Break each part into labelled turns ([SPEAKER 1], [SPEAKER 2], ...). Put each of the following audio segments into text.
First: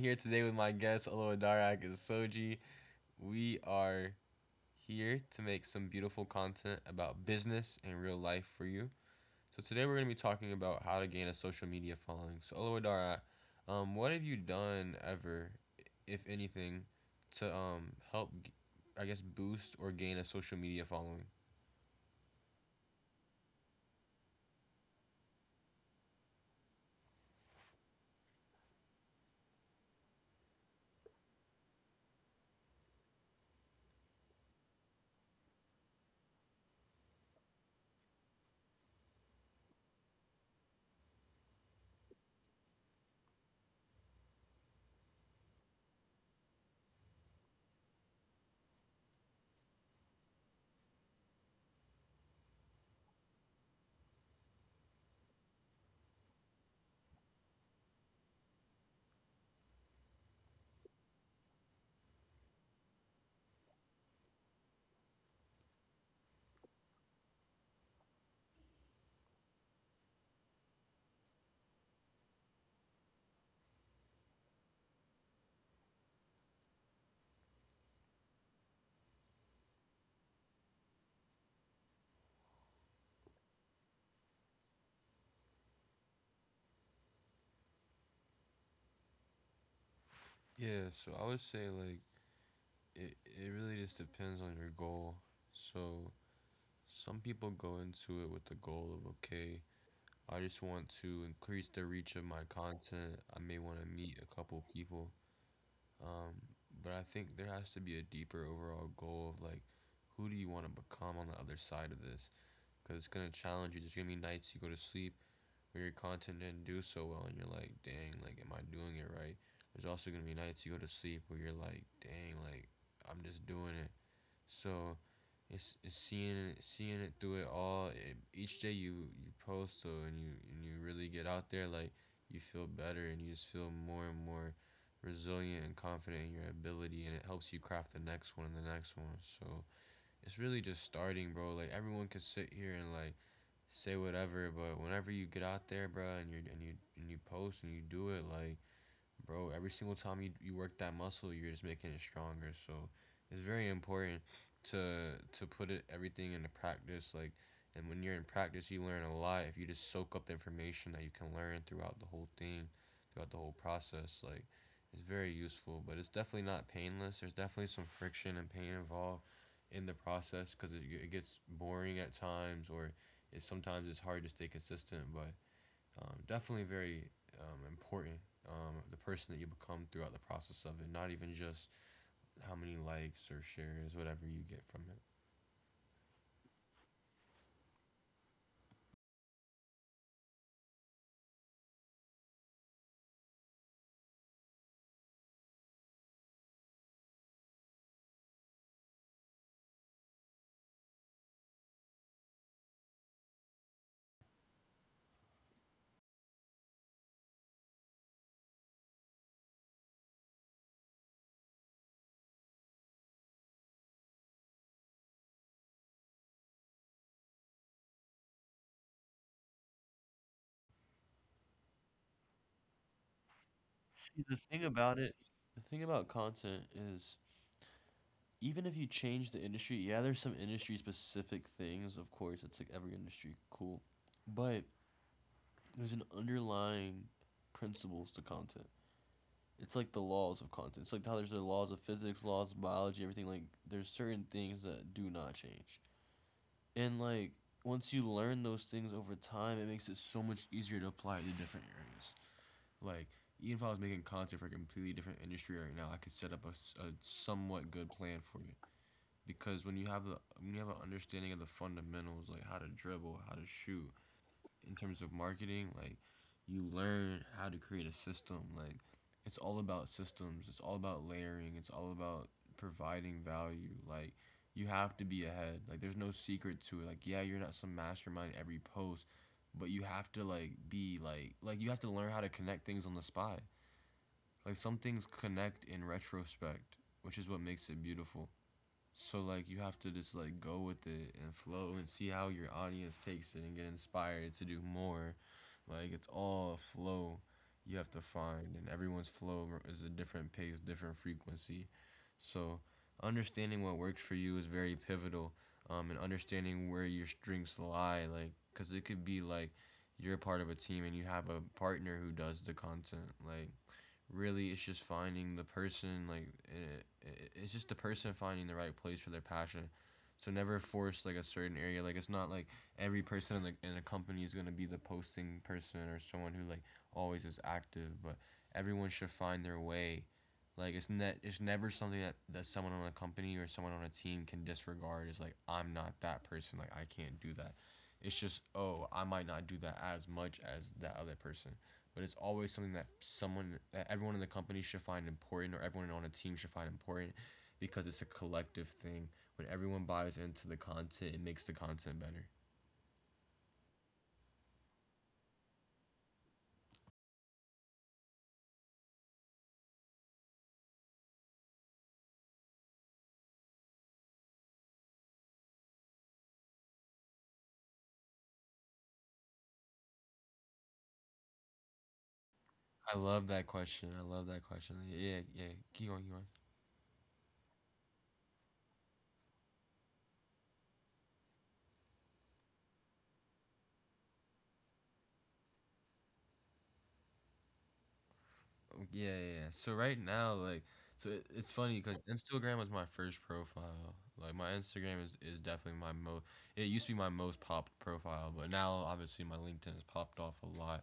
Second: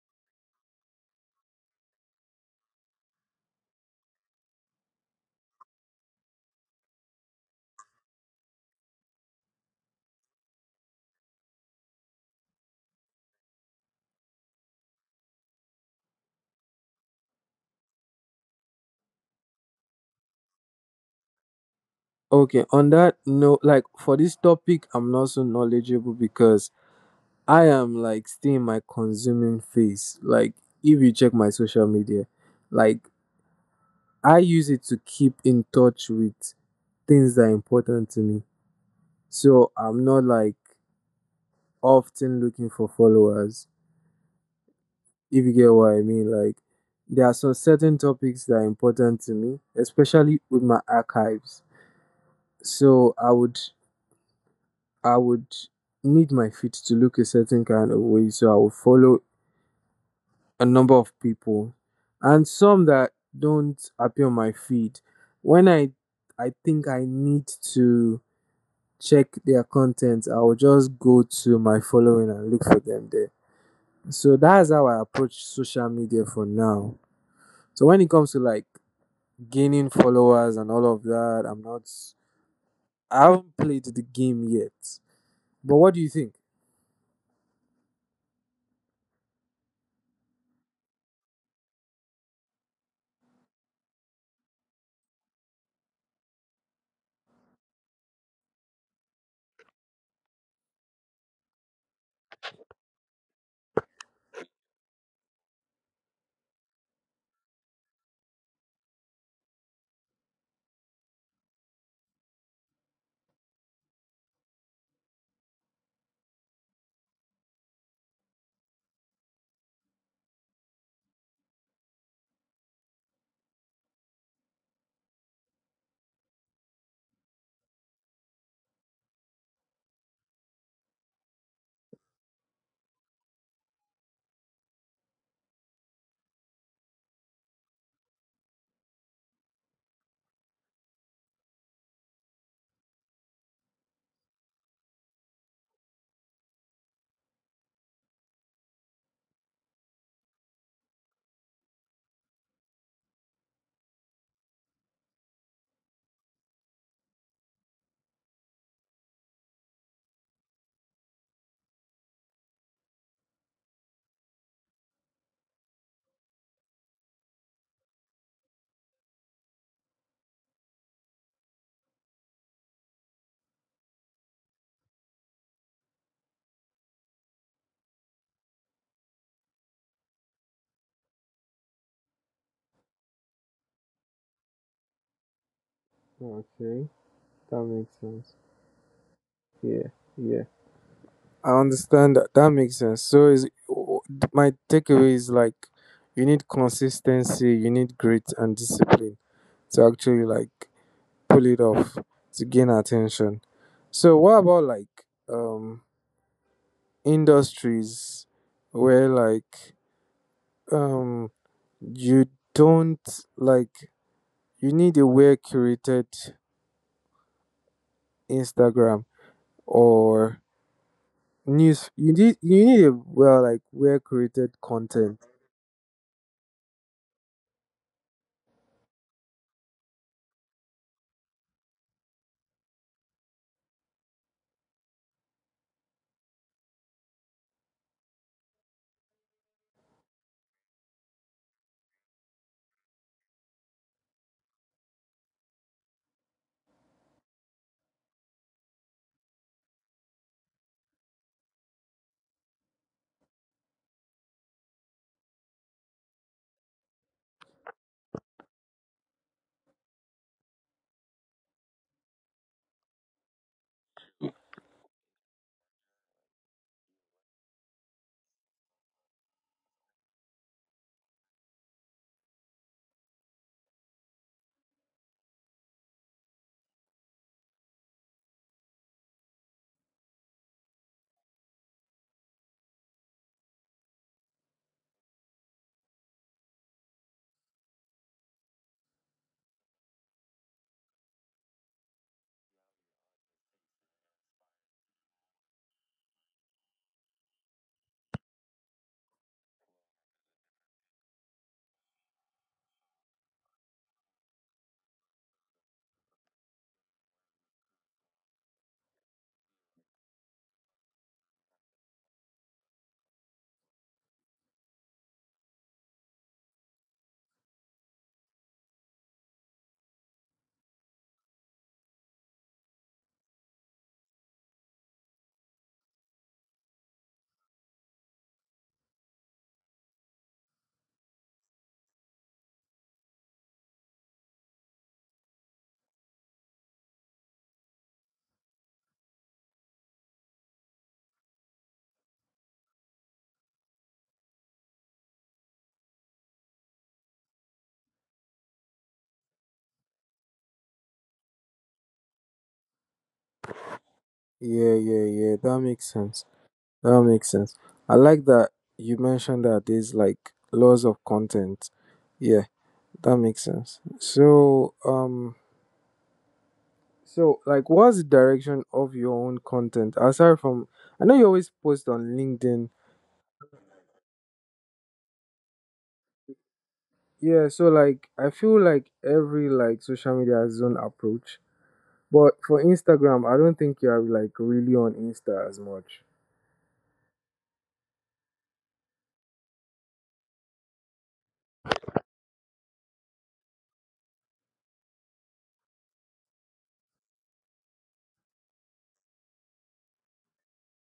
[SPEAKER 1] here today with my guest, Oloadarak and Soji. We are here to make some beautiful content about business and real life for you. So today we're going to be talking about how to gain a social media following. So Oloadarak, what have you done ever, if anything, to help, I guess, boost or gain a social media following?
[SPEAKER 2] Okay, on that note, like for this topic, I'm not so knowledgeable because I am like still in my consuming phase. Like, if you check my social media, like I use it to keep in touch with things that are important to me. So I'm not like often looking for followers, if you get what I mean. Like, there are some certain topics that are important to me, especially with my archives. So I would need my feet to look a certain kind of way, so I would follow a number of people and some that don't appear on my feed. When I think I need to check their content, I will just go to my following and look for them there. So that's how I approach social media for now. So when it comes to like gaining followers and all of that, I haven't played the game yet. But what do you think?
[SPEAKER 1] Yeah, so I would say like it really just depends on your goal. So some people go into it with the goal of, okay, I just want to increase the reach of my content. I may want to meet a couple people. Um, but I think there has to be a deeper overall goal of like, who do you want to become on the other side of this? Because it's going to challenge you. There's going to be nights you go to sleep where your content didn't do so well and you're like, dang, like, am I doing it right? There's also going to be nights you go to sleep where you're like, dang, like, I'm just doing it. So it's seeing it through it all. It, each day you post so and you really get out there, like you feel better and you just feel more and more resilient and confident in your ability, and it helps you craft the next one and the next one. So it's really just starting, bro. Like everyone could sit here and like say whatever, but whenever you get out there, bro, and you post and you do it, like bro, every single time you work that muscle, you're just making it stronger. So it's very important to put it everything into practice. Like, and when you're in practice, you learn a lot. If you just soak up the information that you can learn throughout the whole thing, throughout the whole process, like it's very useful. But it's definitely not painless. There's definitely some friction and pain involved in the process because it gets boring at times or it sometimes it's hard to stay consistent but definitely very important the person that you become throughout the process of it, not even just how many likes or shares whatever you get from it.
[SPEAKER 2] Okay, that makes sense. Yeah, yeah. I understand that. That makes sense. So is my takeaway is like you need consistency, you need grit and discipline to actually like pull it off to gain attention. So what about like um industries where like um you don't like you need a well curated Instagram or news you need a well like well
[SPEAKER 1] See, the
[SPEAKER 2] curated
[SPEAKER 1] thing about it,
[SPEAKER 2] content.
[SPEAKER 1] the thing about content is even if you change the industry, yeah, there's some industry specific things, of course, it's like every industry, cool. But there's an underlying principles to content. It's like the laws of content. It's like how there's the laws of physics, laws of biology, everything like there's certain things that do not change. And like once you learn those things over time, it makes it so much easier to apply it to different areas. Like even if I was making content for a completely different industry right now, I could set up a somewhat good plan for it. Because when you have an understanding of the fundamentals, like how to dribble, how to shoot, in terms of marketing, like you learn how to create a system. Like it's all about systems. It's all about layering. It's all about providing value. Like you have to be ahead. Like there's no secret to it. Like yeah, you're not some mastermind every post, but you have to like be like you have to learn how to connect things on the spot. Like some things connect in retrospect, which is what makes it beautiful. So like you have to just like go with it and flow and see how your audience takes it and get inspired to do more. Like it's all flow you have to find and everyone's flow is a different pace, different frequency. So understanding what works for you is very pivotal, and understanding where your strengths lie like cuz it could be like you're part of a team and you have a partner who does the content like really it's just finding the person like it's just the person finding the right place for their passion, so never force like a certain area, like it's not like every person in the in a company is going to be the posting person or someone who like always is active but everyone should find their way. Like it's never something that someone on a company or someone on a team can disregard is like I'm not that person, like I can't do that. It's just, oh, I might not do that as much as that other person, but it's always something that someone that everyone in the company should find important or everyone on a team should find important, because it's a collective thing. When everyone buys into the content, it makes the content better.
[SPEAKER 2] Yeah, yeah, yeah. That makes sense. That makes sense. I like that you mentioned that there's like laws of content. Yeah, that makes sense. So, so like, what's the direction of your own content aside from? I know you always post on LinkedIn.
[SPEAKER 1] I love that question. Yeah, yeah, keep going, keep going.
[SPEAKER 2] Yeah, so like, I feel like every like social media has its own approach. But for Instagram, I don't think you are like really on Insta as much.
[SPEAKER 1] Oh, yeah. So right now like so it's funny because Instagram was my first profile, like my Instagram is definitely my most, it used to be my most popped profile, but now obviously my LinkedIn has popped off a lot.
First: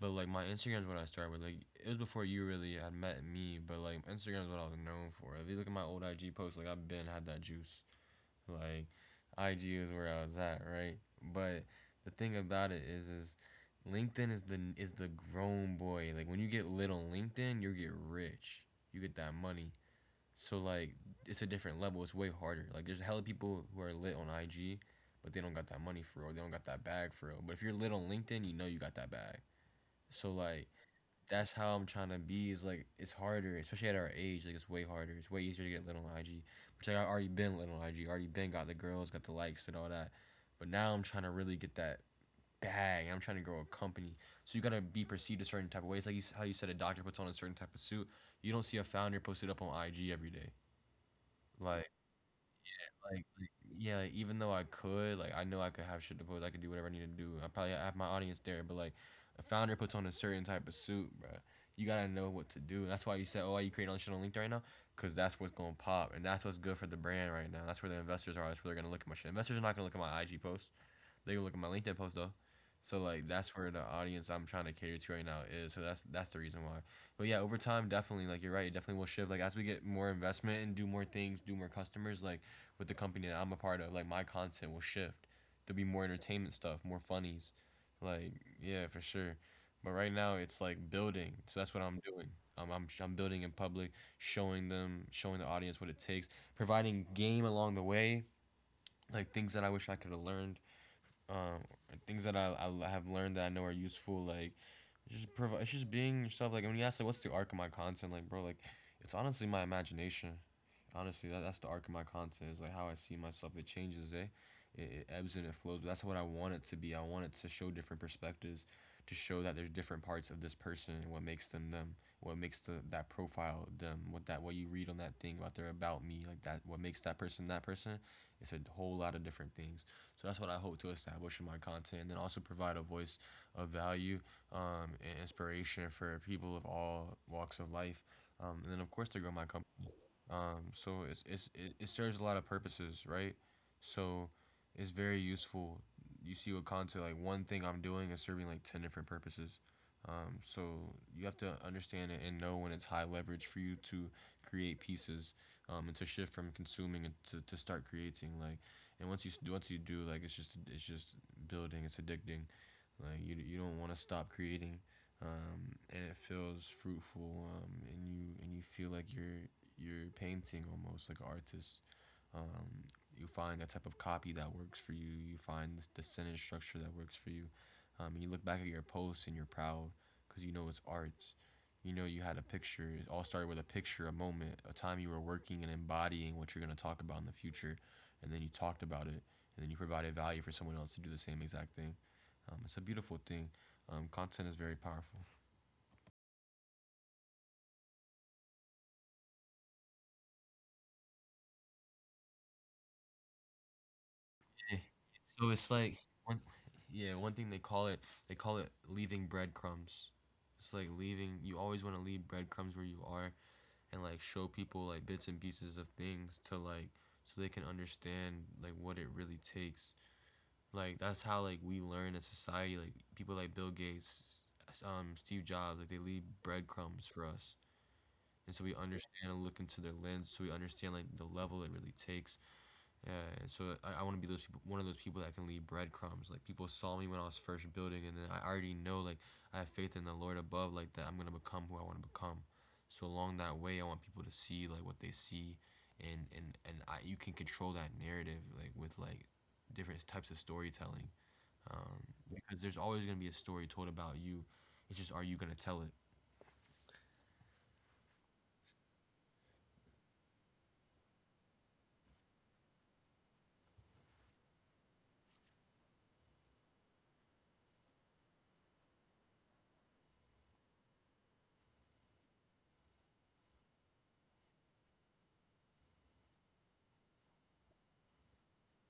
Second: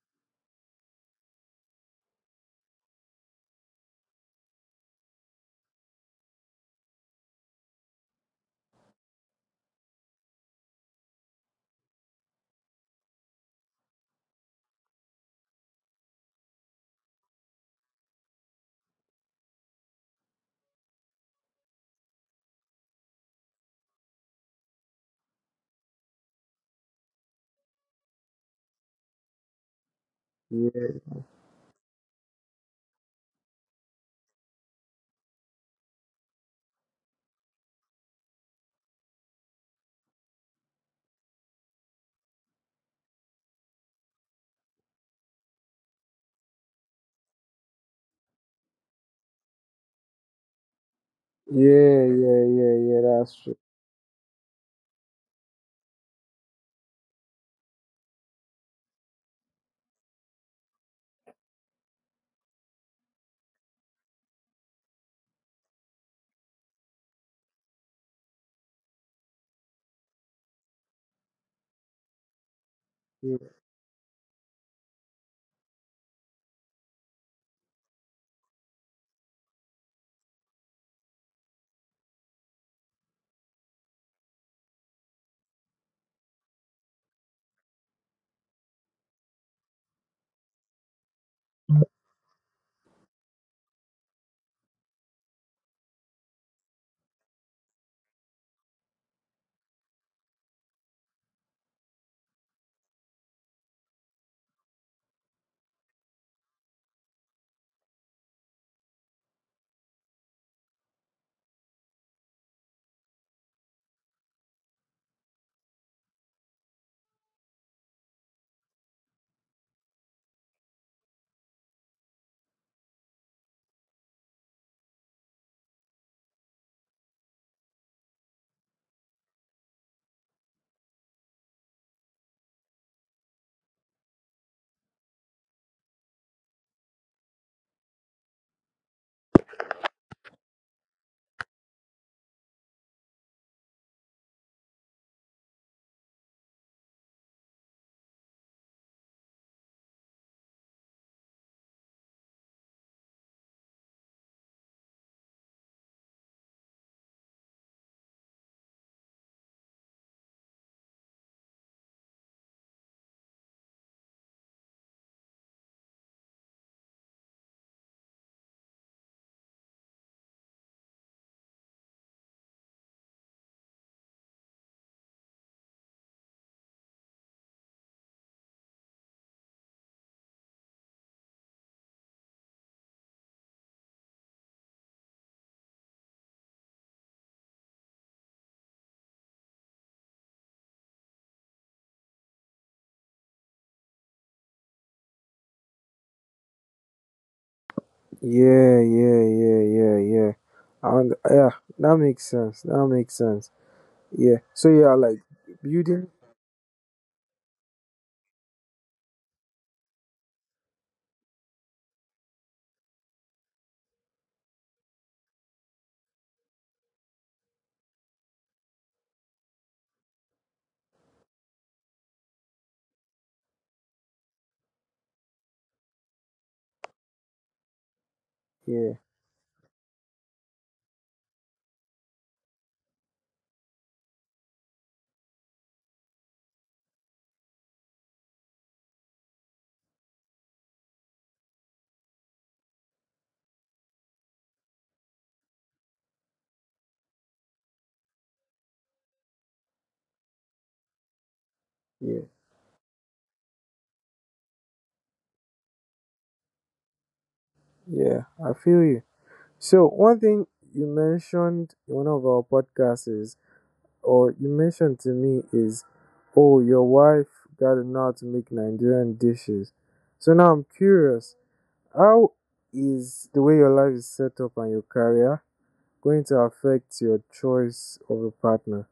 [SPEAKER 1] But like my Instagram's what I started with. Like it was before you really had met me, but like Instagram's what I was known for. If you look at my old IG posts, like I've been had that juice. Like IG is where I was at, right? But the thing about it is LinkedIn is the grown boy. Like when you get lit on LinkedIn, you get rich. You get that money. So like it's a different level. It's way harder. Like there's a hell of people who are lit on IG, but they don't got that money for real. They don't got that bag for real. But if you're lit on LinkedIn, you know you got that bag. So like
[SPEAKER 2] Yeah,
[SPEAKER 1] that's how I'm trying to be. Is like it's harder, especially at our age. Like it's way harder. It's way easier to get lit on IG, which like, I already been lit on IG. Already been got the girls, got the likes and all that. But now I'm trying to really get that bag. I'm trying to grow a company. So you gotta be perceived a certain type of way. It's like you, how you said a doctor puts on a certain type of suit. You don't see a founder posted up on IG every day. Like
[SPEAKER 2] yeah, yeah, yeah, yeah.
[SPEAKER 1] like,
[SPEAKER 2] That's
[SPEAKER 1] like
[SPEAKER 2] true.
[SPEAKER 1] yeah, like, even though I could, like I know I could have shit to post, I could do whatever I need to do. I probably have my audience there, but like a founder puts on a certain type of suit, bro. You gotta know what to do. That's why you said, oh, why you creating all this shit on LinkedIn right now? Cause that's what's gonna pop, and that's what's good for the brand right now. That's where the investors are. That's where they're gonna look at my shit. Investors are not gonna look at my IG posts. They can look at my LinkedIn post though. So like
[SPEAKER 2] Yeah.
[SPEAKER 1] that's where the audience I'm trying to cater to right now is. So that's the reason why. But yeah, over time definitely like you're right, it definitely will shift. Like as we get more investment and do more things, do more customers, like with the company that I'm a part of, like my content will shift. There'll be more entertainment stuff, more funnies. Like, yeah, for sure. But right now it's like building. So that's what I'm doing. I'm building in public, showing them, showing the audience what it takes, providing game along the way, like things that I wish I could have learned, um, things that I have learned that I know are useful. Like, it's just being yourself. Like when you ask like, what's the arc of my content? Like, bro, like, it's honestly my imagination, honestly, that's the arc of my content. Is like how I see myself, it changes, eh? It ebbs and it flows, but that's what I want it to be. I want it to show different perspectives, to show that there's different parts of this person and what makes them them, what makes the that profile them, what you read on that thing about their about me, like that, what makes that person that person. It's a whole lot of different things. So that's what I hope to establish in my content, and then also provide a voice of value, and inspiration for people of all walks of life, and then of course to grow my company, so it serves a lot of purposes, right? So it's very useful. You see with content, like one thing I'm doing is serving like ten different purposes. So you have to understand it and know when it's high leverage for you to create pieces, and to shift from consuming and to start creating. Like, and once you do, like it's just building. It's addicting. Like you don't want to stop creating and it feels fruitful, and you feel like you're painting almost like an artist. Um, you find that type of copy that works for you. You find the sentence structure that works for you. And you look back at your posts and you're proud because you know it's art. You know you had a picture. It all started with a picture, a moment, a time you were working and embodying what you're gonna talk about in the future, and then you talked about it, and then you provided value for someone else to do the same exact thing. It's a beautiful thing. Content is very powerful.
[SPEAKER 2] Yeah, yeah, yeah, yeah, yeah. And yeah, that makes sense. That makes sense. Yeah. So
[SPEAKER 1] Yeah.
[SPEAKER 2] yeah, like
[SPEAKER 1] So it's like
[SPEAKER 2] building.
[SPEAKER 1] one, yeah, one thing they call it leaving breadcrumbs. It's like leaving. You always want to leave breadcrumbs where you are, and like show people like bits and pieces of things to like, so they can understand like what it really takes. Like that's how like we learn as society. Like people like Bill Gates, Steve Jobs, like they leave breadcrumbs for us, and so we
[SPEAKER 2] Yeah,
[SPEAKER 1] understand and look into their lens. So we understand like the level it really takes. Yeah, and so I want to be those people, one of those people that can leave breadcrumbs. Like people saw me when I was first building, and then I already know, like I have faith in the Lord above, like that I'm gonna become who I want to become. So along that way, I want people to see like what they see, and and I you can control that narrative like with like different types of storytelling, um,
[SPEAKER 2] yeah,
[SPEAKER 1] because there's always gonna be a story told about you. It's just, are you gonna tell it?
[SPEAKER 2] yeah. I feel you. So one thing you mentioned in one of our podcasts is, or you mentioned to me is, oh, your wife got to know how to make Nigerian dishes. So now I'm curious, how is the way your life is set up and your career going to affect your choice of a partner?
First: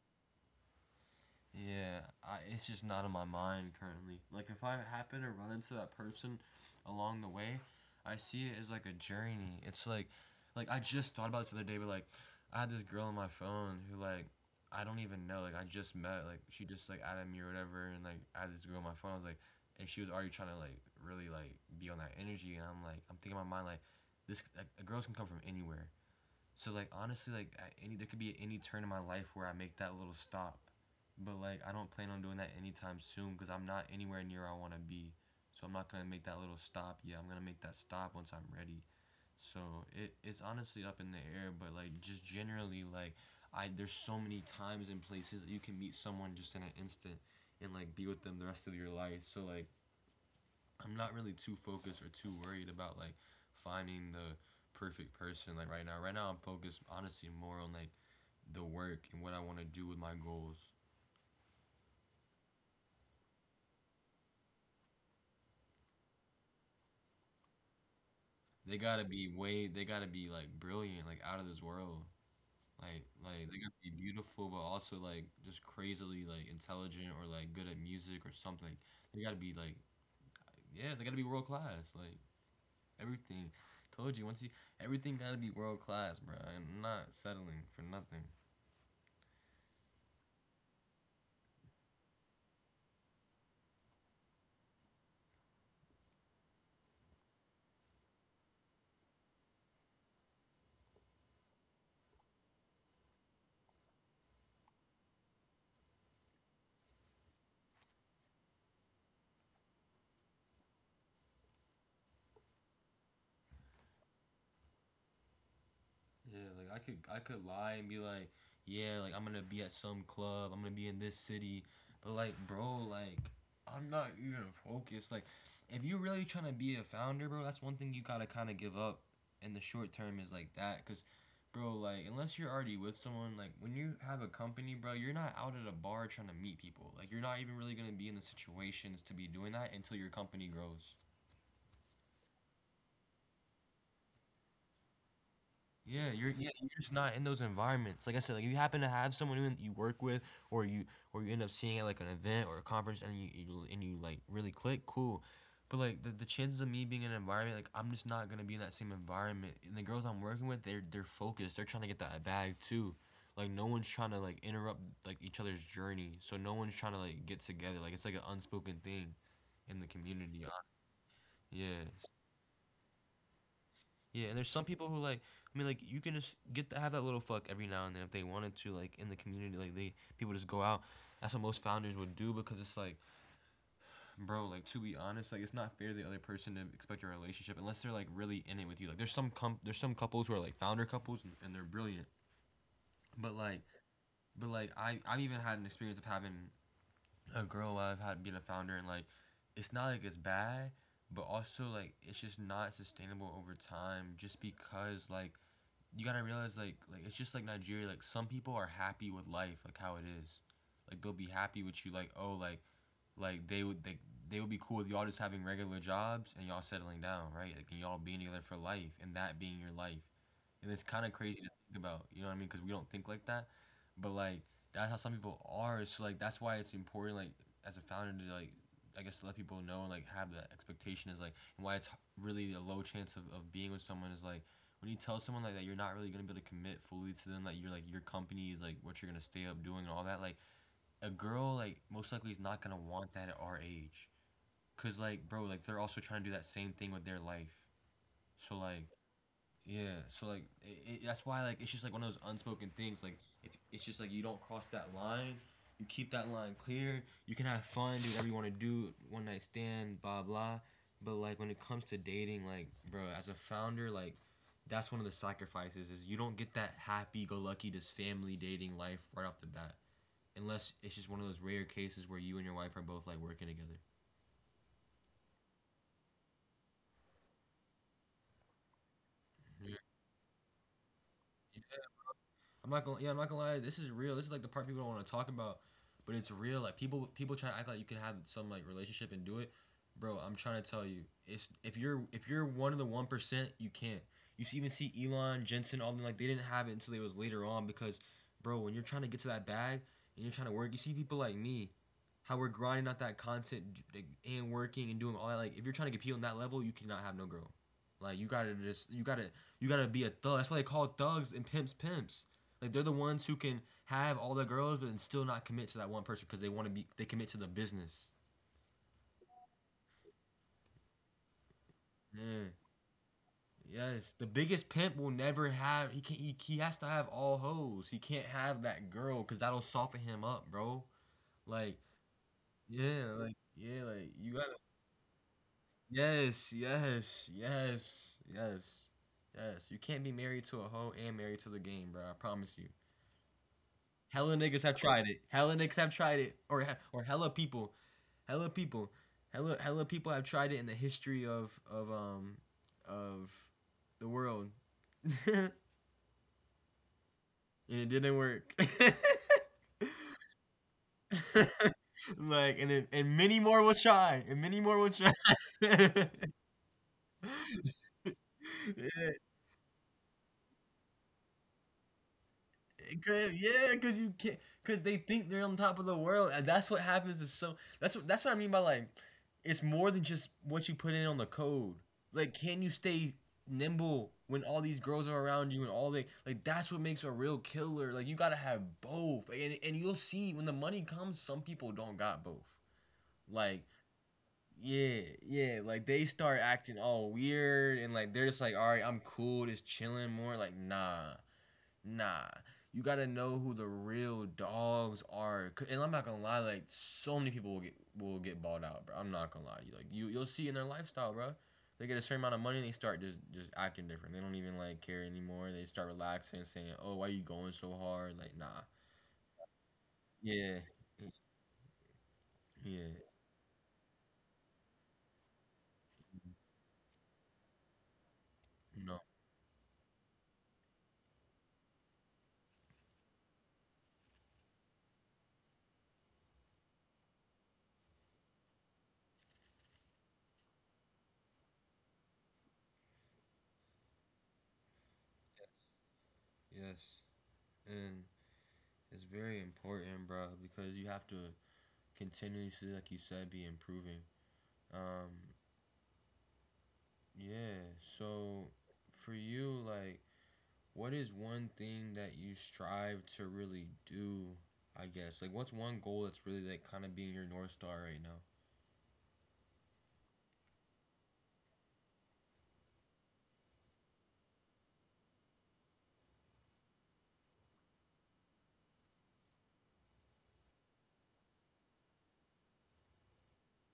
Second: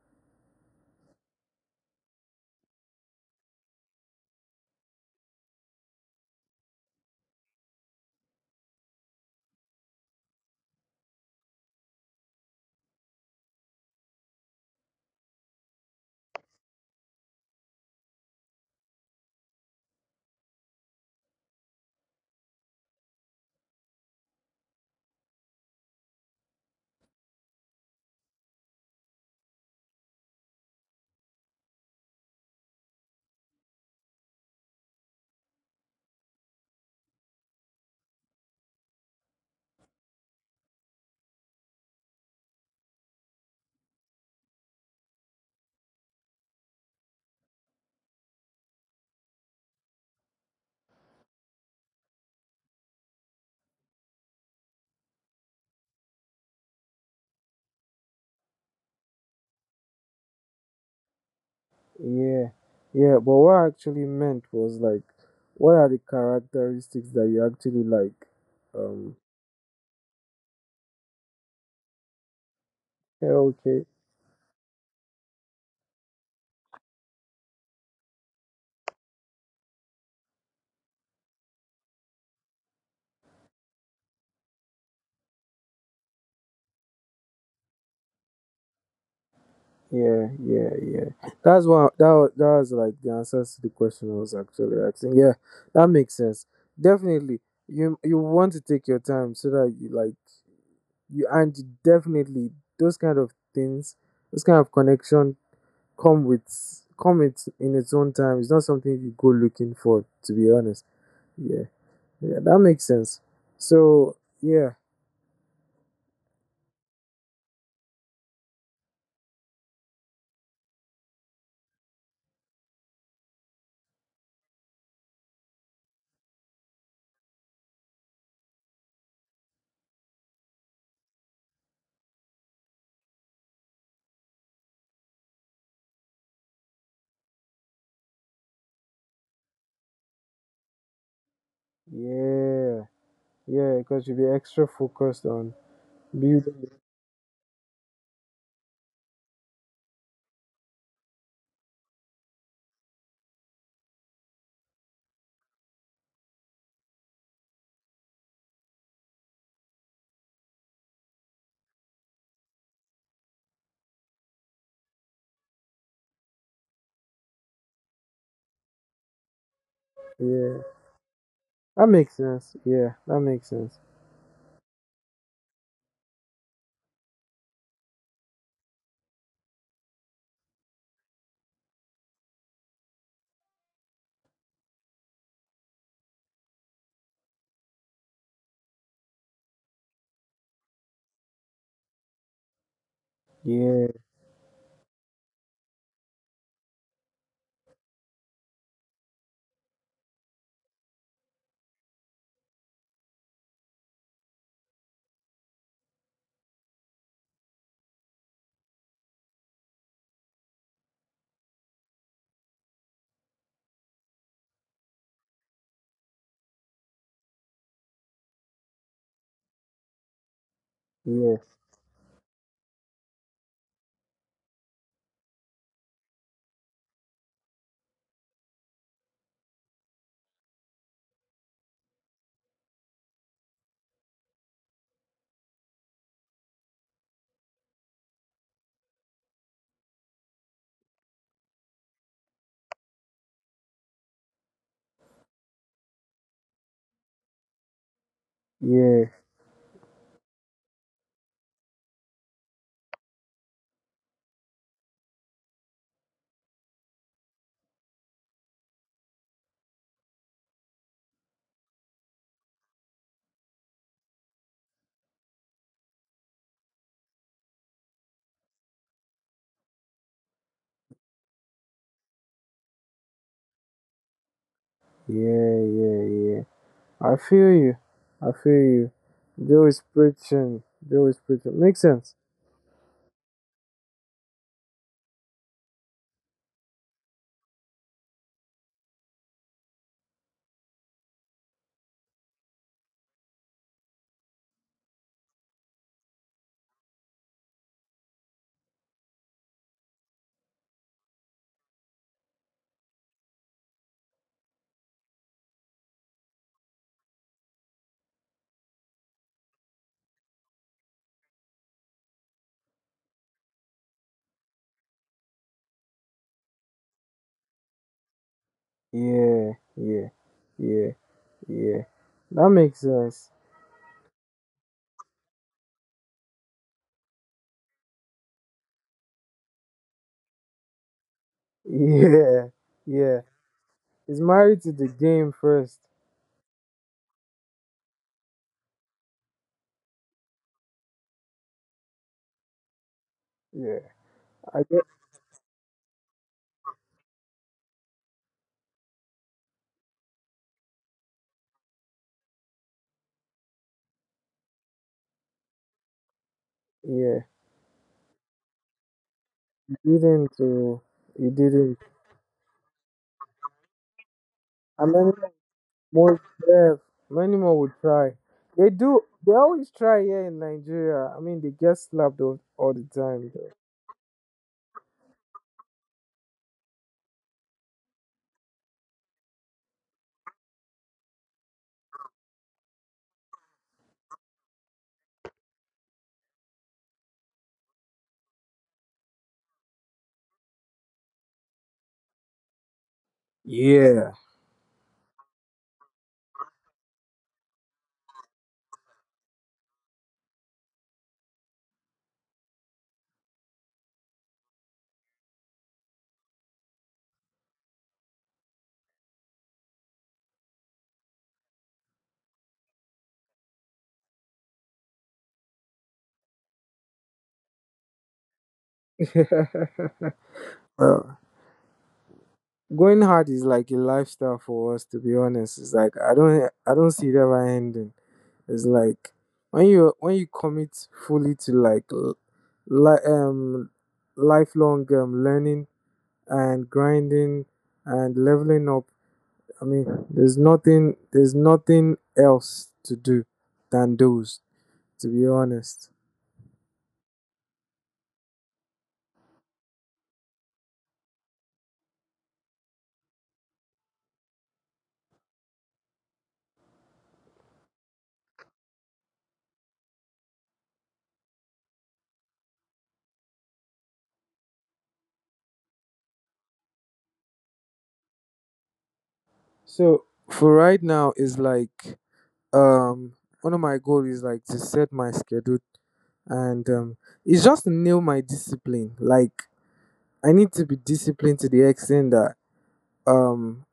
[SPEAKER 1] Yeah, it's just not in my mind currently. Like if I happen to run into that person along the way, I see it as like a journey. It's like I just thought about this the other day, but like I had this girl on my phone who like I don't even know. Like I just met. Like she just like added me or whatever, and like I had this girl on my phone. I was like, and she was already trying to like really like be on that energy, and I'm like I'm thinking in my mind like this like, girls can come from anywhere. So like honestly, like at any there could be any turn in my life where I make that little stop, but like I don't plan on doing that anytime soon because I'm not anywhere near where I want to be. So I'm not gonna make that little stop yet. I'm gonna make that stop once I'm ready. So it's honestly up in the air, but like just generally like I there's so many times and places that you can meet someone just in an instant and like be with them the rest of your life. So like I'm not really too focused or too worried about like finding the perfect person like right now. Right now I'm focused honestly more on like the work and what I want to do with my goals.
[SPEAKER 2] Yeah, yeah, but what I actually meant was like, what are the characteristics that you actually like?
[SPEAKER 1] They gotta
[SPEAKER 2] Um,
[SPEAKER 1] be way they gotta be like brilliant, like out of this world.
[SPEAKER 2] yeah,
[SPEAKER 1] Like they gotta
[SPEAKER 2] okay,
[SPEAKER 1] be beautiful but also like just crazily like intelligent or like good at music or something. They gotta be like yeah, they gotta be world class. Like everything. Told you once you everything gotta be world class, bro. I'm not settling for nothing.
[SPEAKER 2] yeah, yeah, yeah. That's what that was like the answers to the question I was actually asking. Yeah, that makes sense. Definitely, you want to take your time so that you like you and you definitely those kind of things, those kind of connection come with come it in its own time. It's not something you go looking for, to be honest. Yeah. Yeah, that makes sense. So, yeah,
[SPEAKER 1] Yeah, like I could lie and be like, yeah, like I'm gonna be at some club, I'm gonna be in this city, but like, bro, like I'm not even focused. Like, if you're really trying to be a founder, bro, that's one thing you gotta kind of give up in the short term is like that, cause, bro, like unless you're already with someone, like when you have a company, bro, you're not out at a bar trying to meet people. Like you're not even really gonna be in the situations to be doing that until your company grows.
[SPEAKER 2] Yeah, yeah, because you'll be extra focused on
[SPEAKER 1] Yeah, you're
[SPEAKER 2] building.
[SPEAKER 1] just not in those environments. Like I said, like if you happen to have someone who you work with, or you or you end up seeing at like an event or a conference, and you and you like really click, cool. But like the chances of me being in an environment, like I'm just not gonna be in that same environment. And the girls I'm working with, they're focused. They're trying to get that bag too. Like no one's trying to like interrupt like each other's journey. So no one's trying to like get together. Like it's like an unspoken thing in the community.
[SPEAKER 2] Yeah,
[SPEAKER 1] Yeah.
[SPEAKER 2] that makes sense. Yeah, that makes sense.
[SPEAKER 1] Yeah, and there's some people who like. I mean, like you can just get to have that little fuck every now and then if they wanted to. Like in the community, like they people just go out. That's what most founders would do because it's like, bro, like to be honest, like it's not fair to the other person to expect your relationship unless they're like really in it with you. Like there's there's some couples who are like founder couples and they're brilliant. But like,
[SPEAKER 2] Yeah,
[SPEAKER 1] but like I've even had an experience of having a girl while I've had being a founder and like, it's not like it's bad, but also like it's just not sustainable over time just because like you gotta realize like it's just like Nigeria. Like some people are happy with life, like how it is. Like they'll be happy with you, like oh like they would be cool with y'all just having regular jobs and y'all settling down, right? Like and y'all being together for life and that being your life. And it's kind of
[SPEAKER 2] yeah,
[SPEAKER 1] crazy to think about, you know what I mean? Because we don't think like that, but like that's how some people are. So like that's why it's important, like as a founder, to like I guess to let people know and like have that expectation is like and why it's h- really a low chance of being with someone is like when you tell someone like that you're not really gonna be able to commit fully to them like you're like your company is like what you're gonna stay up doing and all that like a girl like most likely is not gonna want that at our age. Cause like bro, like they're also trying to do that same thing with their life. So like
[SPEAKER 2] yeah,
[SPEAKER 1] yeah, so like that's why like it's just like one of those unspoken things. Like if it's just like you don't cross that line, you keep that line clear. You can have fun, do whatever you want to do, one night stand, blah blah. But like when it comes to dating, like bro, as a founder, like that's one of the sacrifices is you don't get that happy go lucky this family dating life right off the bat unless it's just one of those rare cases where you and your wife are both like working together.
[SPEAKER 2] yeah, yeah, yeah. I feel you. I feel you. Joe
[SPEAKER 1] You
[SPEAKER 2] is preaching. Joe is preaching. Makes sense.
[SPEAKER 1] I'm not gonna yeah, I'm not gonna lie. This is real. This is like the part people don't want to talk about, but it's real. Like people try to act like you can have some like relationship and do it, bro. I'm trying to tell you, it's if you're one of the 1%, you can't. You even see Elon Jensen, all them like they didn't have it until it was later on because, bro, when you're trying to get to that bag and you're trying to work, you see people like me, how we're grinding out that content like, and working and doing all that. Like if you're trying to get people on that level, you cannot have no girl. Like you gotta just you gotta be a thug. That's why they call thugs and pimps pimps. Like they're the ones who can have all the girls, but then still not commit to that one person because they want to be. They commit to the business.
[SPEAKER 2] Yeah, yeah, yeah, yeah.
[SPEAKER 1] Yeah.
[SPEAKER 2] That makes sense.
[SPEAKER 1] Yes, the biggest pimp will never have. He can he has to have all hoes. He can't have that girl because that'll soften him up, bro. Like
[SPEAKER 2] Yeah,
[SPEAKER 1] yeah,
[SPEAKER 2] yeah.
[SPEAKER 1] like yeah, like
[SPEAKER 2] He's
[SPEAKER 1] you gotta.
[SPEAKER 2] married to the game first.
[SPEAKER 1] Yes, yes, yes, yes, yes. You can't be married to a hoe and married to the game, bro. I promise you.
[SPEAKER 2] Yeah,
[SPEAKER 1] Hella niggas
[SPEAKER 2] I
[SPEAKER 1] have
[SPEAKER 2] get.
[SPEAKER 1] tried it. Hella niggas have tried it, or hella people, hella people, hella people have tried it in the history of the world, and
[SPEAKER 2] Yeah.
[SPEAKER 1] it didn't work.
[SPEAKER 2] Didn't oh, he didn't.
[SPEAKER 1] And many more will try, and many more will
[SPEAKER 2] And
[SPEAKER 1] try.
[SPEAKER 2] many
[SPEAKER 1] Yeah.
[SPEAKER 2] more yes, many more would try. They do. They always try here in Nigeria. I mean, they get slapped all the
[SPEAKER 1] Cause,
[SPEAKER 2] time. Though.
[SPEAKER 1] yeah, cause you can't, cause they think they're on top of the world, and that's what happens. Is so that's what I mean by, like, it's more than just what you put in on the code. Like, can you stay nimble when all these girls are around you and all they like? That's what makes a real killer. Like, you gotta have both, and you'll see when the money comes, some people don't got both. Like,
[SPEAKER 2] Yeah.
[SPEAKER 1] yeah, yeah, like they start acting all weird and like they're just like, all right, I'm cool, just chilling more. Like, nah. Nah, you gotta know who the real dogs are. And I'm not gonna lie, like so many people will get balled out, bro. I'm not gonna lie, to you like you'll see in their lifestyle, bro. They get a certain amount of money and they start just acting different. They don't even like care anymore. They start relaxing, saying, "Oh, why you going so hard?" Like, nah. Yeah,
[SPEAKER 2] Well,
[SPEAKER 1] yeah,
[SPEAKER 2] going hard is like a lifestyle for us. To be honest, it's like I don't. See it ever ending. It's
[SPEAKER 1] no.
[SPEAKER 2] like when you commit fully to like li- um lifelong learning and grinding and leveling up. I mean, there's nothing else to do than those, to be honest.
[SPEAKER 1] Yes. And it's very important, bro, because you have to continuously, like you said, be improving. Um, Yeah. So for you, like, what is one thing that you strive to really do? I guess. Like, what's one goal that's really like kind of being your north star right now?
[SPEAKER 2] So for right now is like um one of my goals is like to set my schedule and it's just to nail my discipline. Like I need to be disciplined to the extent that um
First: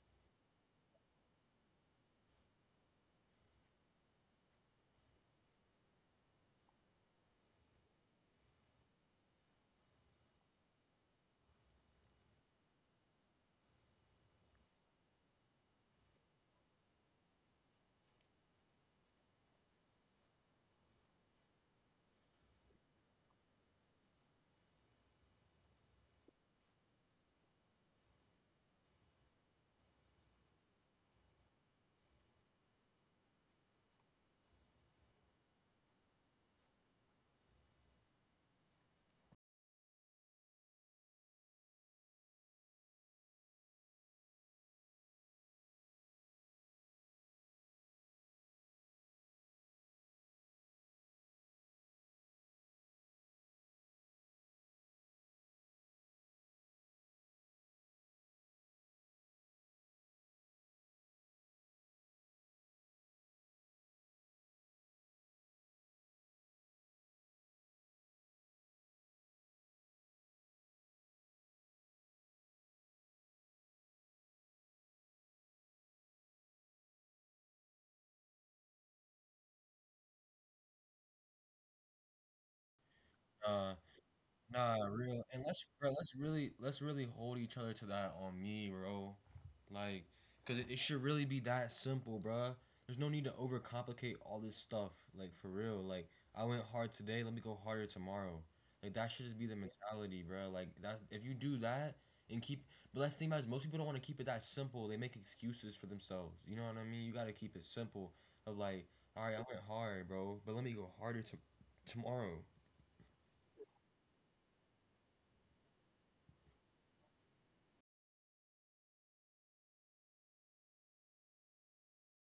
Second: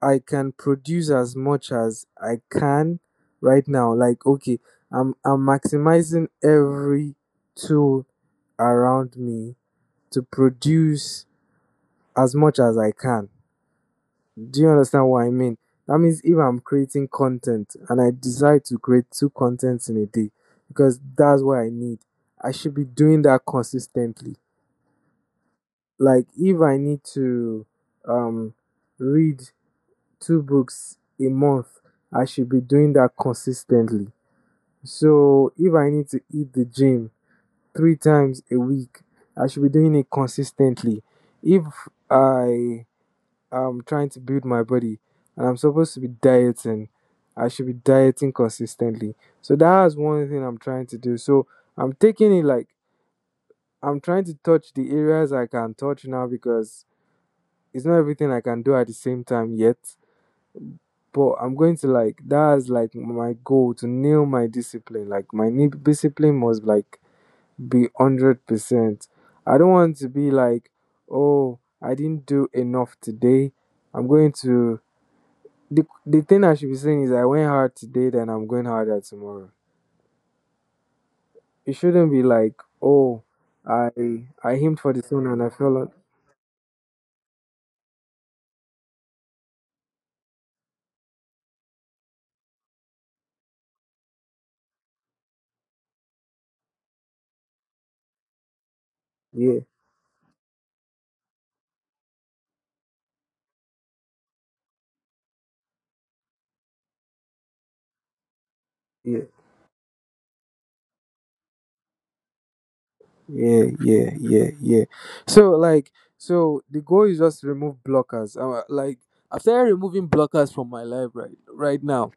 [SPEAKER 2] I can produce as much as I can right now. Like okay, I'm maximizing every tool around me to produce as much as I can. Do you understand what I mean? That means if I'm creating content and I decide to create two contents in a day, because that's what I need, I should be doing that consistently. Like if I need to um, read two books a month, I should be doing that consistently. So if I need to hit the gym three times a week, I should be doing it consistently. If I I'm trying to build my body and I'm supposed to be dieting. I should be dieting consistently. So that's one thing I'm trying to do. So I'm taking it like I'm trying to touch the areas I can touch now because it's not everything I can do at the same time yet. But I'm going to like that's like my goal to nail my discipline. Like my discipline must like be 100%. I don't want to be like, oh, I didn't do enough today. I'm going to the thing I should be saying is I went hard today, then I'm going harder tomorrow. It shouldn't be like, oh,
[SPEAKER 1] Uh,
[SPEAKER 2] I I
[SPEAKER 1] Nah,
[SPEAKER 2] aimed for the
[SPEAKER 1] real.
[SPEAKER 2] sun
[SPEAKER 1] And
[SPEAKER 2] and I
[SPEAKER 1] let's
[SPEAKER 2] fell
[SPEAKER 1] bro,
[SPEAKER 2] on.
[SPEAKER 1] let's really hold each other to that on me, bro. Like, cause it should really be that simple, bro. There's no need to overcomplicate all this stuff. Like for real. Like I went hard today. Let me go harder tomorrow. Like that should just be the
[SPEAKER 2] Yeah,
[SPEAKER 1] mentality, bro. Like that. If you do that and keep, but that's the thing about it is most people don't want to keep it that simple. They make excuses for themselves. You know what I mean? You gotta keep it simple. Of like, all
[SPEAKER 2] yeah,
[SPEAKER 1] right, I went hard, bro, but let me go harder to tomorrow.
[SPEAKER 2] yeah, yeah, yeah, yeah. So like, so the goal is just to remove blockers. Like after removing blockers from my life right now,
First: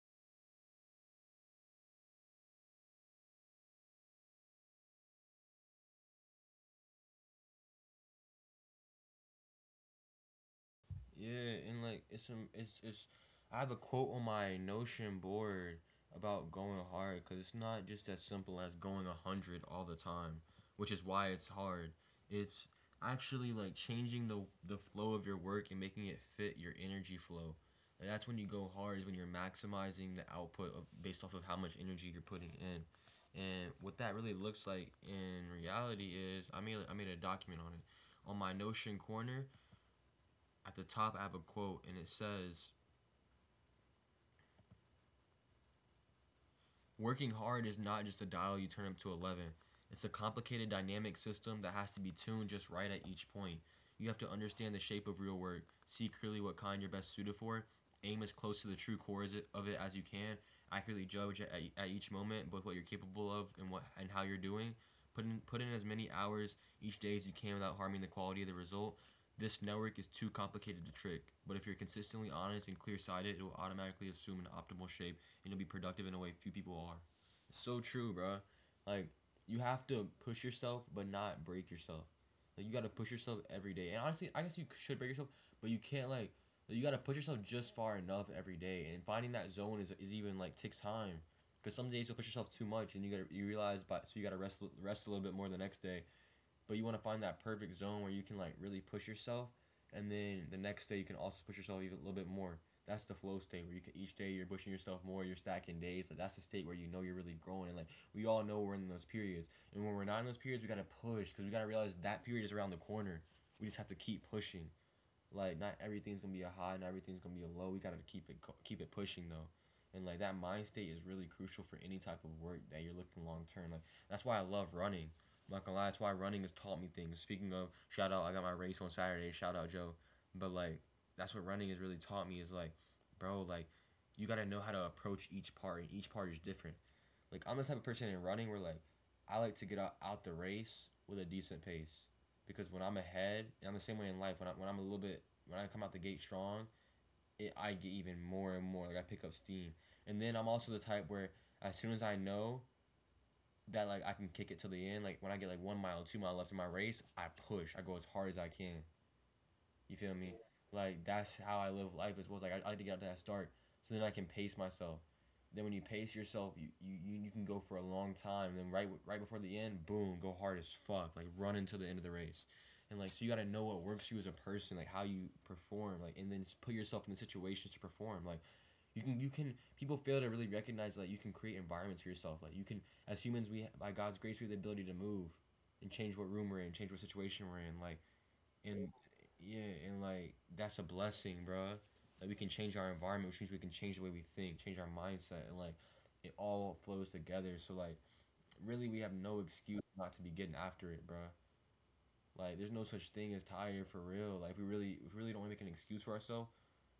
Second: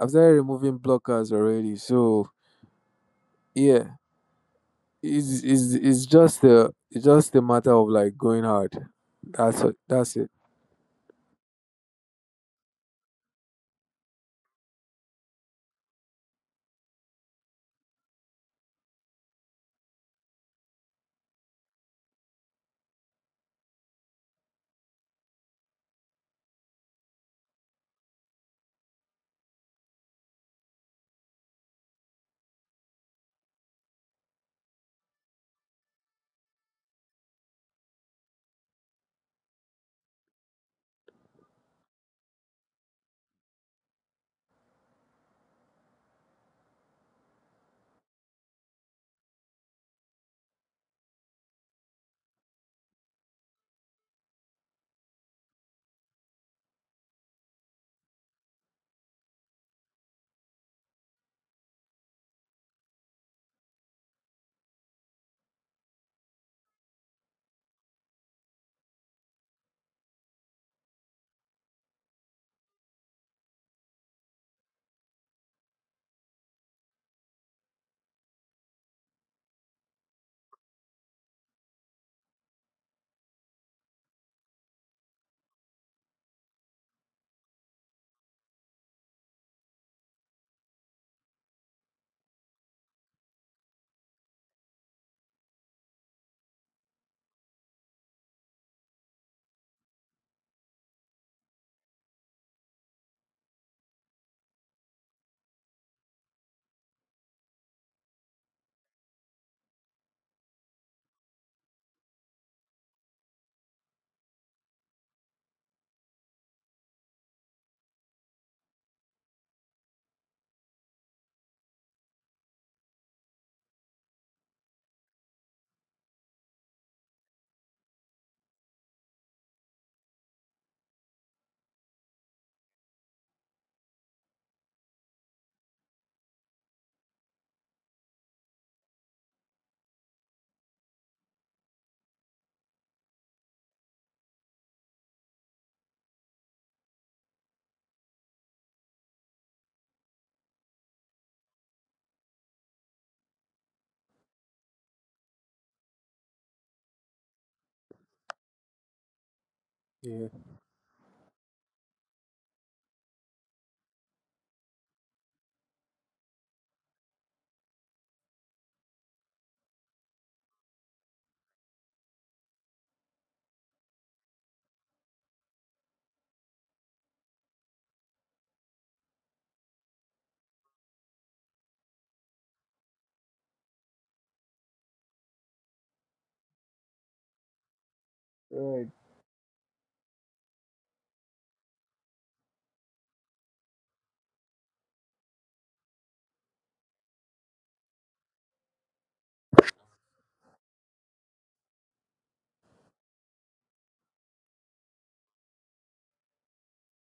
[SPEAKER 2] after removing blockers already. So yeah, it's just a matter of like going hard. That's what, that's it.
[SPEAKER 1] Yeah, and like it's I have a quote on my Notion board about going hard because it's not just as simple as going a hundred all the time, which is why it's hard. It's actually like changing the flow of your work and making it fit your energy flow. And that's when you go hard is when you're maximizing the output of, based off of how much energy you're putting in. And what that really looks like in reality is I made a document on it on my Notion corner. At the top I have a quote and it says, "Working hard is not just a dial you turn up to 11. It's a complicated dynamic system that has to be tuned just right at each point. You have to understand the shape of real work, see clearly what kind you're best suited for, aim as close to the true core of it as you can, accurately judge at each moment both what you're capable of and what and how you're doing. Put in as many hours each day as you can without harming the quality of the result. This network is too complicated to trick, but if you're consistently honest and clear sighted, it will automatically assume an optimal shape and you'll be productive in a way few people are." It's so true, bro. Like you have to push yourself, but not break yourself. Like you gotta push yourself every day. And honestly, I guess you should break yourself, but you can't like, you gotta push yourself just far enough every day. And finding that zone is even like takes time, because some days you'll push yourself too much, and you gotta you realize, but so you gotta rest a little bit more the next day, but you want to find that perfect zone where you can like really push yourself, and then the next day you can also push yourself even a little bit more. That's the flow state where you can each day you're pushing yourself more, you're stacking days. Like that's the state where you know you're really growing, and like we all know we're in those periods. And when we're not in those periods, we gotta push because we gotta realize that period is around the corner. We just have to keep pushing. Like not everything's gonna be a high, not everything's gonna be a low. We gotta keep it pushing though, and like that mind state is really crucial for any type of work that you're looking long term. Like that's why I love running. I'm not gonna lie, that's why running has taught me things. Speaking of shout out, I got my race on Saturday. Shout out Joe, but like that's what running has really taught me is like, bro, like you gotta know how to approach each part, and each part is different. Like I'm the type of person in running where like I like to get out the race with a decent pace, because when I'm ahead, and I'm the same way in life. When I when I'm a little bit when I come out the gate strong, it I get even more and more. Like I pick up steam, and then I'm also the type where as soon as I know that like I can kick it to the end, like when I get like one mile, two-mile left in my race, I push. I go as hard as I can. You feel
[SPEAKER 2] Yeah.
[SPEAKER 1] me? Like that's how I live life as well. It's like I like to get out to that start, so then I can pace myself. Then when you pace yourself, you can go for a long time. And then right before the end, boom, go hard as fuck. Like run until the end of the race, and like so you gotta know what works you as a person, like how you perform, like and then just put yourself in the situations to perform. Like you can people fail to really recognize that you can create environments for yourself. Like you can as humans, we by God's grace we have the ability to move, and change what room we're in, change what situation we're in. Like
[SPEAKER 2] Right.
[SPEAKER 1] and yeah, and like that's a blessing, bro. Like we can change our environment, which means we can change the way we think, change our mindset, and like it all flows together. So like, really, we have no excuse not to be getting after it, bro. Like, there's no such thing as tired for real. Like, we really don't wanna make an excuse for ourselves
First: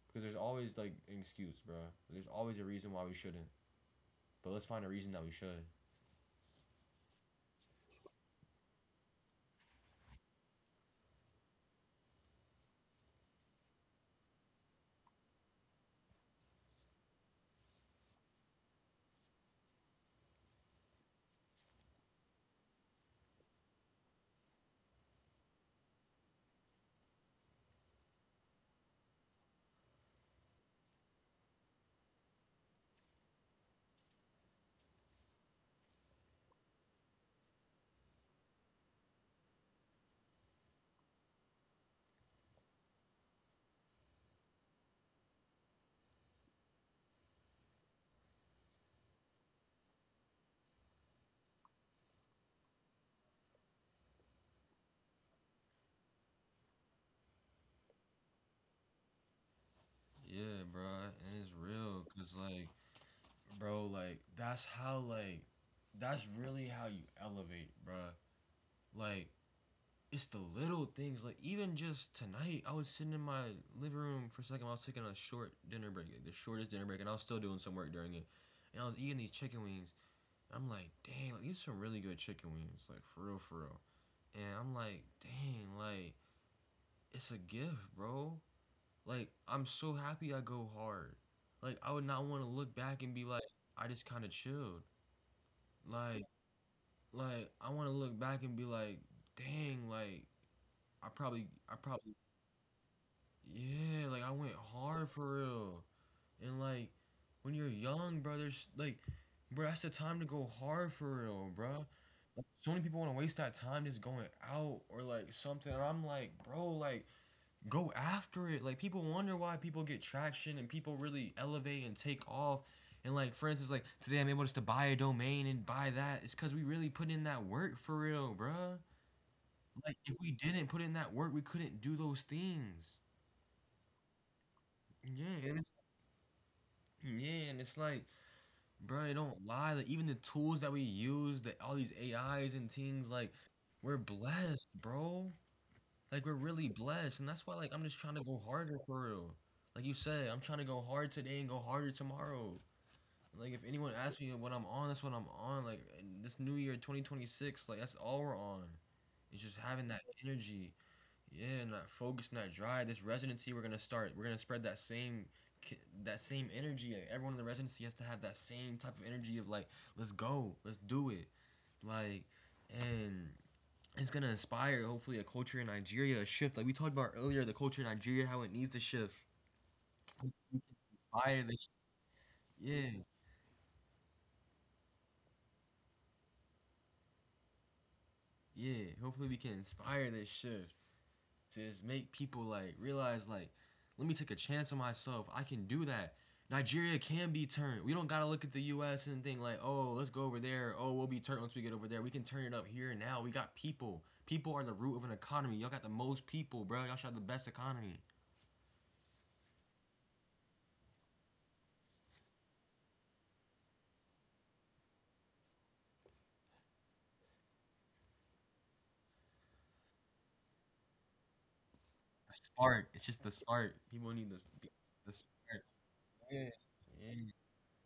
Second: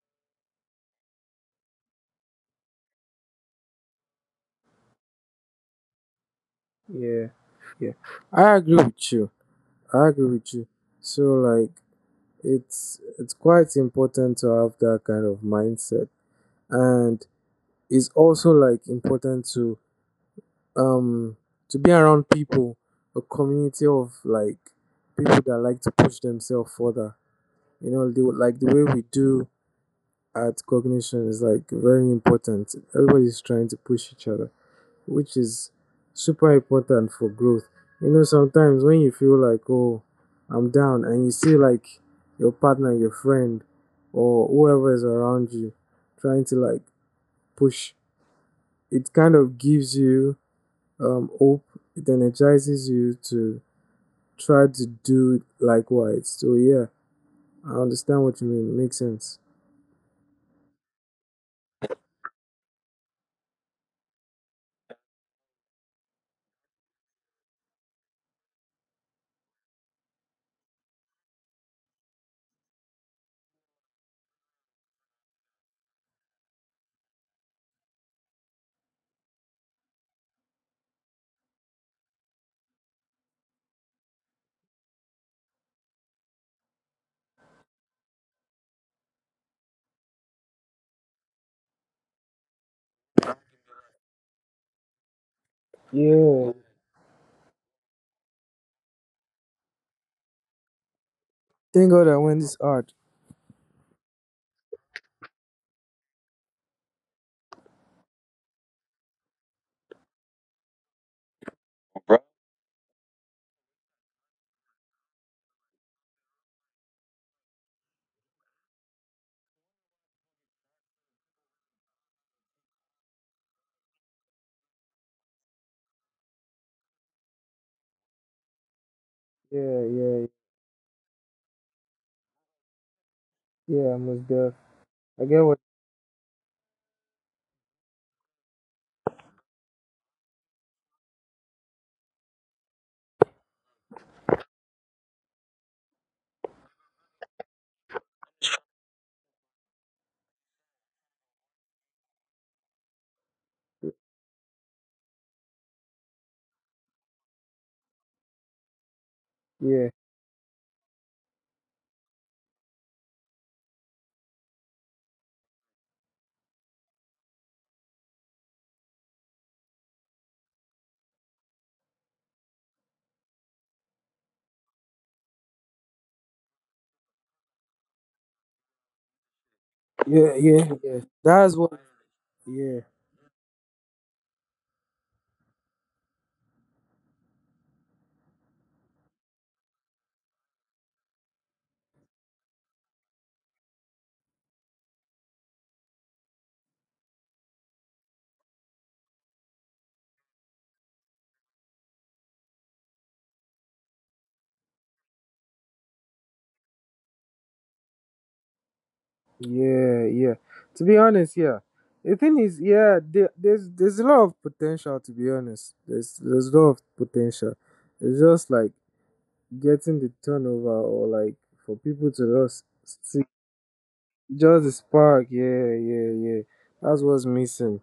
[SPEAKER 1] because there's always like an excuse, bro. There's always a reason why we shouldn't, but let's find a reason that we should.
[SPEAKER 2] Yeah, yeah. I agree with you. I agree with you. So like it's quite important to have that kind of mindset and it's also like important um to be around people, a community of like people that like to push themselves further. You know, like the way we do at cognition is like very important. Everybody's trying to push each other. Which is super important for growth. You know, sometimes when you feel like, oh, I'm down, and you see like your partner, your friend, or whoever is around you trying to like push, it kind of gives you hope. It energizes you to try to do likewise. So, yeah, I understand what you mean. Makes sense.
[SPEAKER 1] Yeah, bro, and it's real, cause like, bro, like that's how like, that's really how you elevate, bro. Like it's the little things. Like even just tonight, I was sitting in my living room for a second. I was taking a short dinner break, like the shortest dinner break, and I was still doing some work during it. And I was eating these chicken wings. I'm like, dang, like these are some really good chicken wings, like for real, for real. And I'm like, dang, like it's a gift, bro. Like I'm so happy I go hard. Like I would not want to look back and be like, I just kind of chilled. Like
[SPEAKER 2] Yeah.
[SPEAKER 1] like I want to look back and be like, dang, like I probably, I
[SPEAKER 2] Thank God
[SPEAKER 1] probably,
[SPEAKER 2] I went this hard.
[SPEAKER 1] yeah, like I went hard for real, and like when you're young, bro, there's like, bro, that's the time to go hard for real, bro. Like, so many people want to waste that time just going out or like something, and I'm like, bro, like go after it. Like people wonder why people get traction and people really elevate and take off. And like for instance, like today I'm able just to buy a domain and buy that. It's because we really put in that work for real, bruh.
[SPEAKER 2] Yeah,
[SPEAKER 1] Like if
[SPEAKER 2] yeah,
[SPEAKER 1] we didn't put in that work, we couldn't do those things.
[SPEAKER 2] yeah, I must go. I get
[SPEAKER 1] Yeah, and
[SPEAKER 2] what.
[SPEAKER 1] it's yeah, and it's like, bruh, it don't lie. Like even the tools that we use, that all these AIs and things, like we're blessed, bro. Like we're really blessed, and that's why like I'm just trying to go harder for real. Like you said, I'm trying to go hard today and go harder tomorrow. Like if anyone asks me what I'm on, that's what I'm on. Like in this new year, 2026, like that's all we're on. It's just having
[SPEAKER 2] Yeah,
[SPEAKER 1] that energy, yeah, and that focus and that drive. This residency we're gonna start. We're gonna spread that same, that same energy. Like, everyone in the residency has to have that same type of energy of like, let's go, let's do it, like, and it's gonna inspire hopefully a culture in Nigeria a shift. Like we talked about earlier, the culture in Nigeria, how it needs to shift.
[SPEAKER 2] yeah, yeah, yeah.
[SPEAKER 1] Inspire
[SPEAKER 2] That's
[SPEAKER 1] this,
[SPEAKER 2] what. Yeah,
[SPEAKER 1] yeah, yeah. Hopefully we can inspire this shift to just make people like realize like, let me take a chance on myself. I can do that. Nigeria can be turned. We don't gotta look at the U.S. and think like, oh, let's go over there. Oh, we'll be turned once we get over there. We can turn it up here and now. We got people. People are the root of an economy. Y'all got the most people, bro. Y'all should have the best economy.
[SPEAKER 2] yeah, yeah. To be honest, yeah. The thing is, yeah, there's a lot of potential. To be honest, there's a lot of potential. It's just like getting the turnover or like for people
[SPEAKER 1] The
[SPEAKER 2] to just
[SPEAKER 1] spark. It's just
[SPEAKER 2] see
[SPEAKER 1] the spark. People need this.
[SPEAKER 2] just the
[SPEAKER 1] The
[SPEAKER 2] spark.
[SPEAKER 1] spark.
[SPEAKER 2] Yeah, yeah, yeah.
[SPEAKER 1] Yeah,
[SPEAKER 2] That's
[SPEAKER 1] yeah,
[SPEAKER 2] what's missing.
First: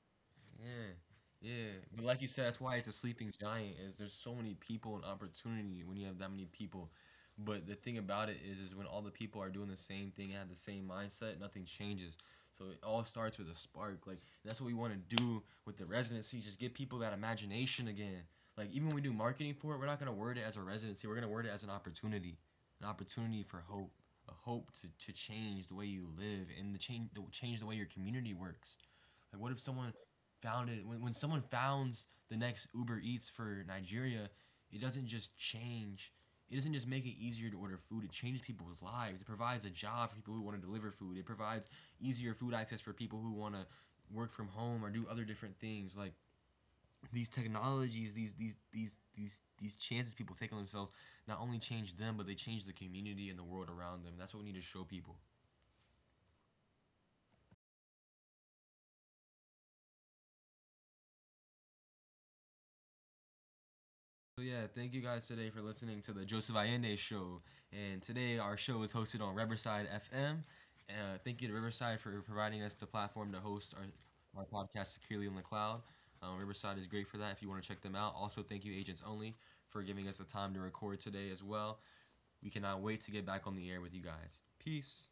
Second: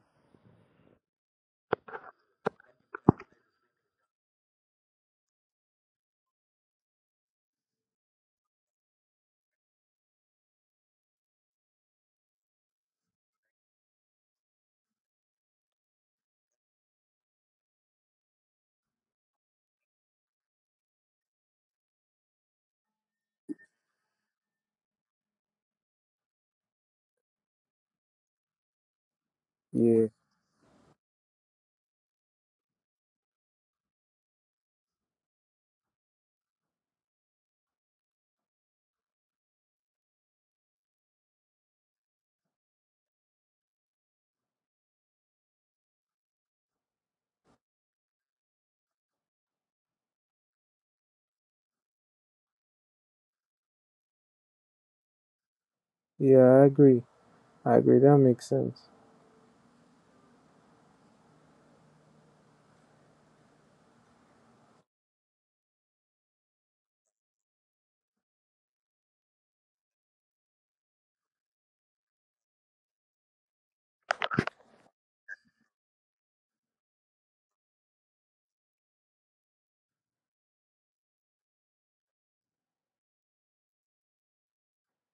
[SPEAKER 1] yeah, yeah. But like you said, that's why it's a sleeping giant. Is there's so many people and opportunity when you have that many people. But the thing about it is when all the people are doing the same thing and have the same mindset, nothing changes. So it all starts with a spark. Like that's what we want to do with the residency. Just give people that imagination again. Like even when we do marketing for it, we're not gonna word it as a residency. We're gonna word it as an opportunity for hope, a hope to change the way you live and change the way your community works. Like, what if someone
[SPEAKER 2] Yeah,
[SPEAKER 1] found it? When someone founds the next Uber Eats for Nigeria, it doesn't just change. It doesn't just make it easier to order food. It changes people's lives. It provides a job for people who want to deliver food. It provides easier food access for people who want to work from home or do other different things. Like these technologies, these chances people take on themselves, not only change them, but they change the community and the world around them. That's what we need to show people.
[SPEAKER 2] yeah. I agree. I agree. That makes sense.
[SPEAKER 1] So yeah, thank you guys today for listening to the Joseph Allende show. And today our show is hosted on Riverside FM. Thank you to Riverside for providing us the platform to host our podcast securely in the cloud. Riverside is great for that if you want to check them out. Also, thank you Agents Only for giving us the time to record today as well. We cannot wait to get back on the air with you guys. Peace.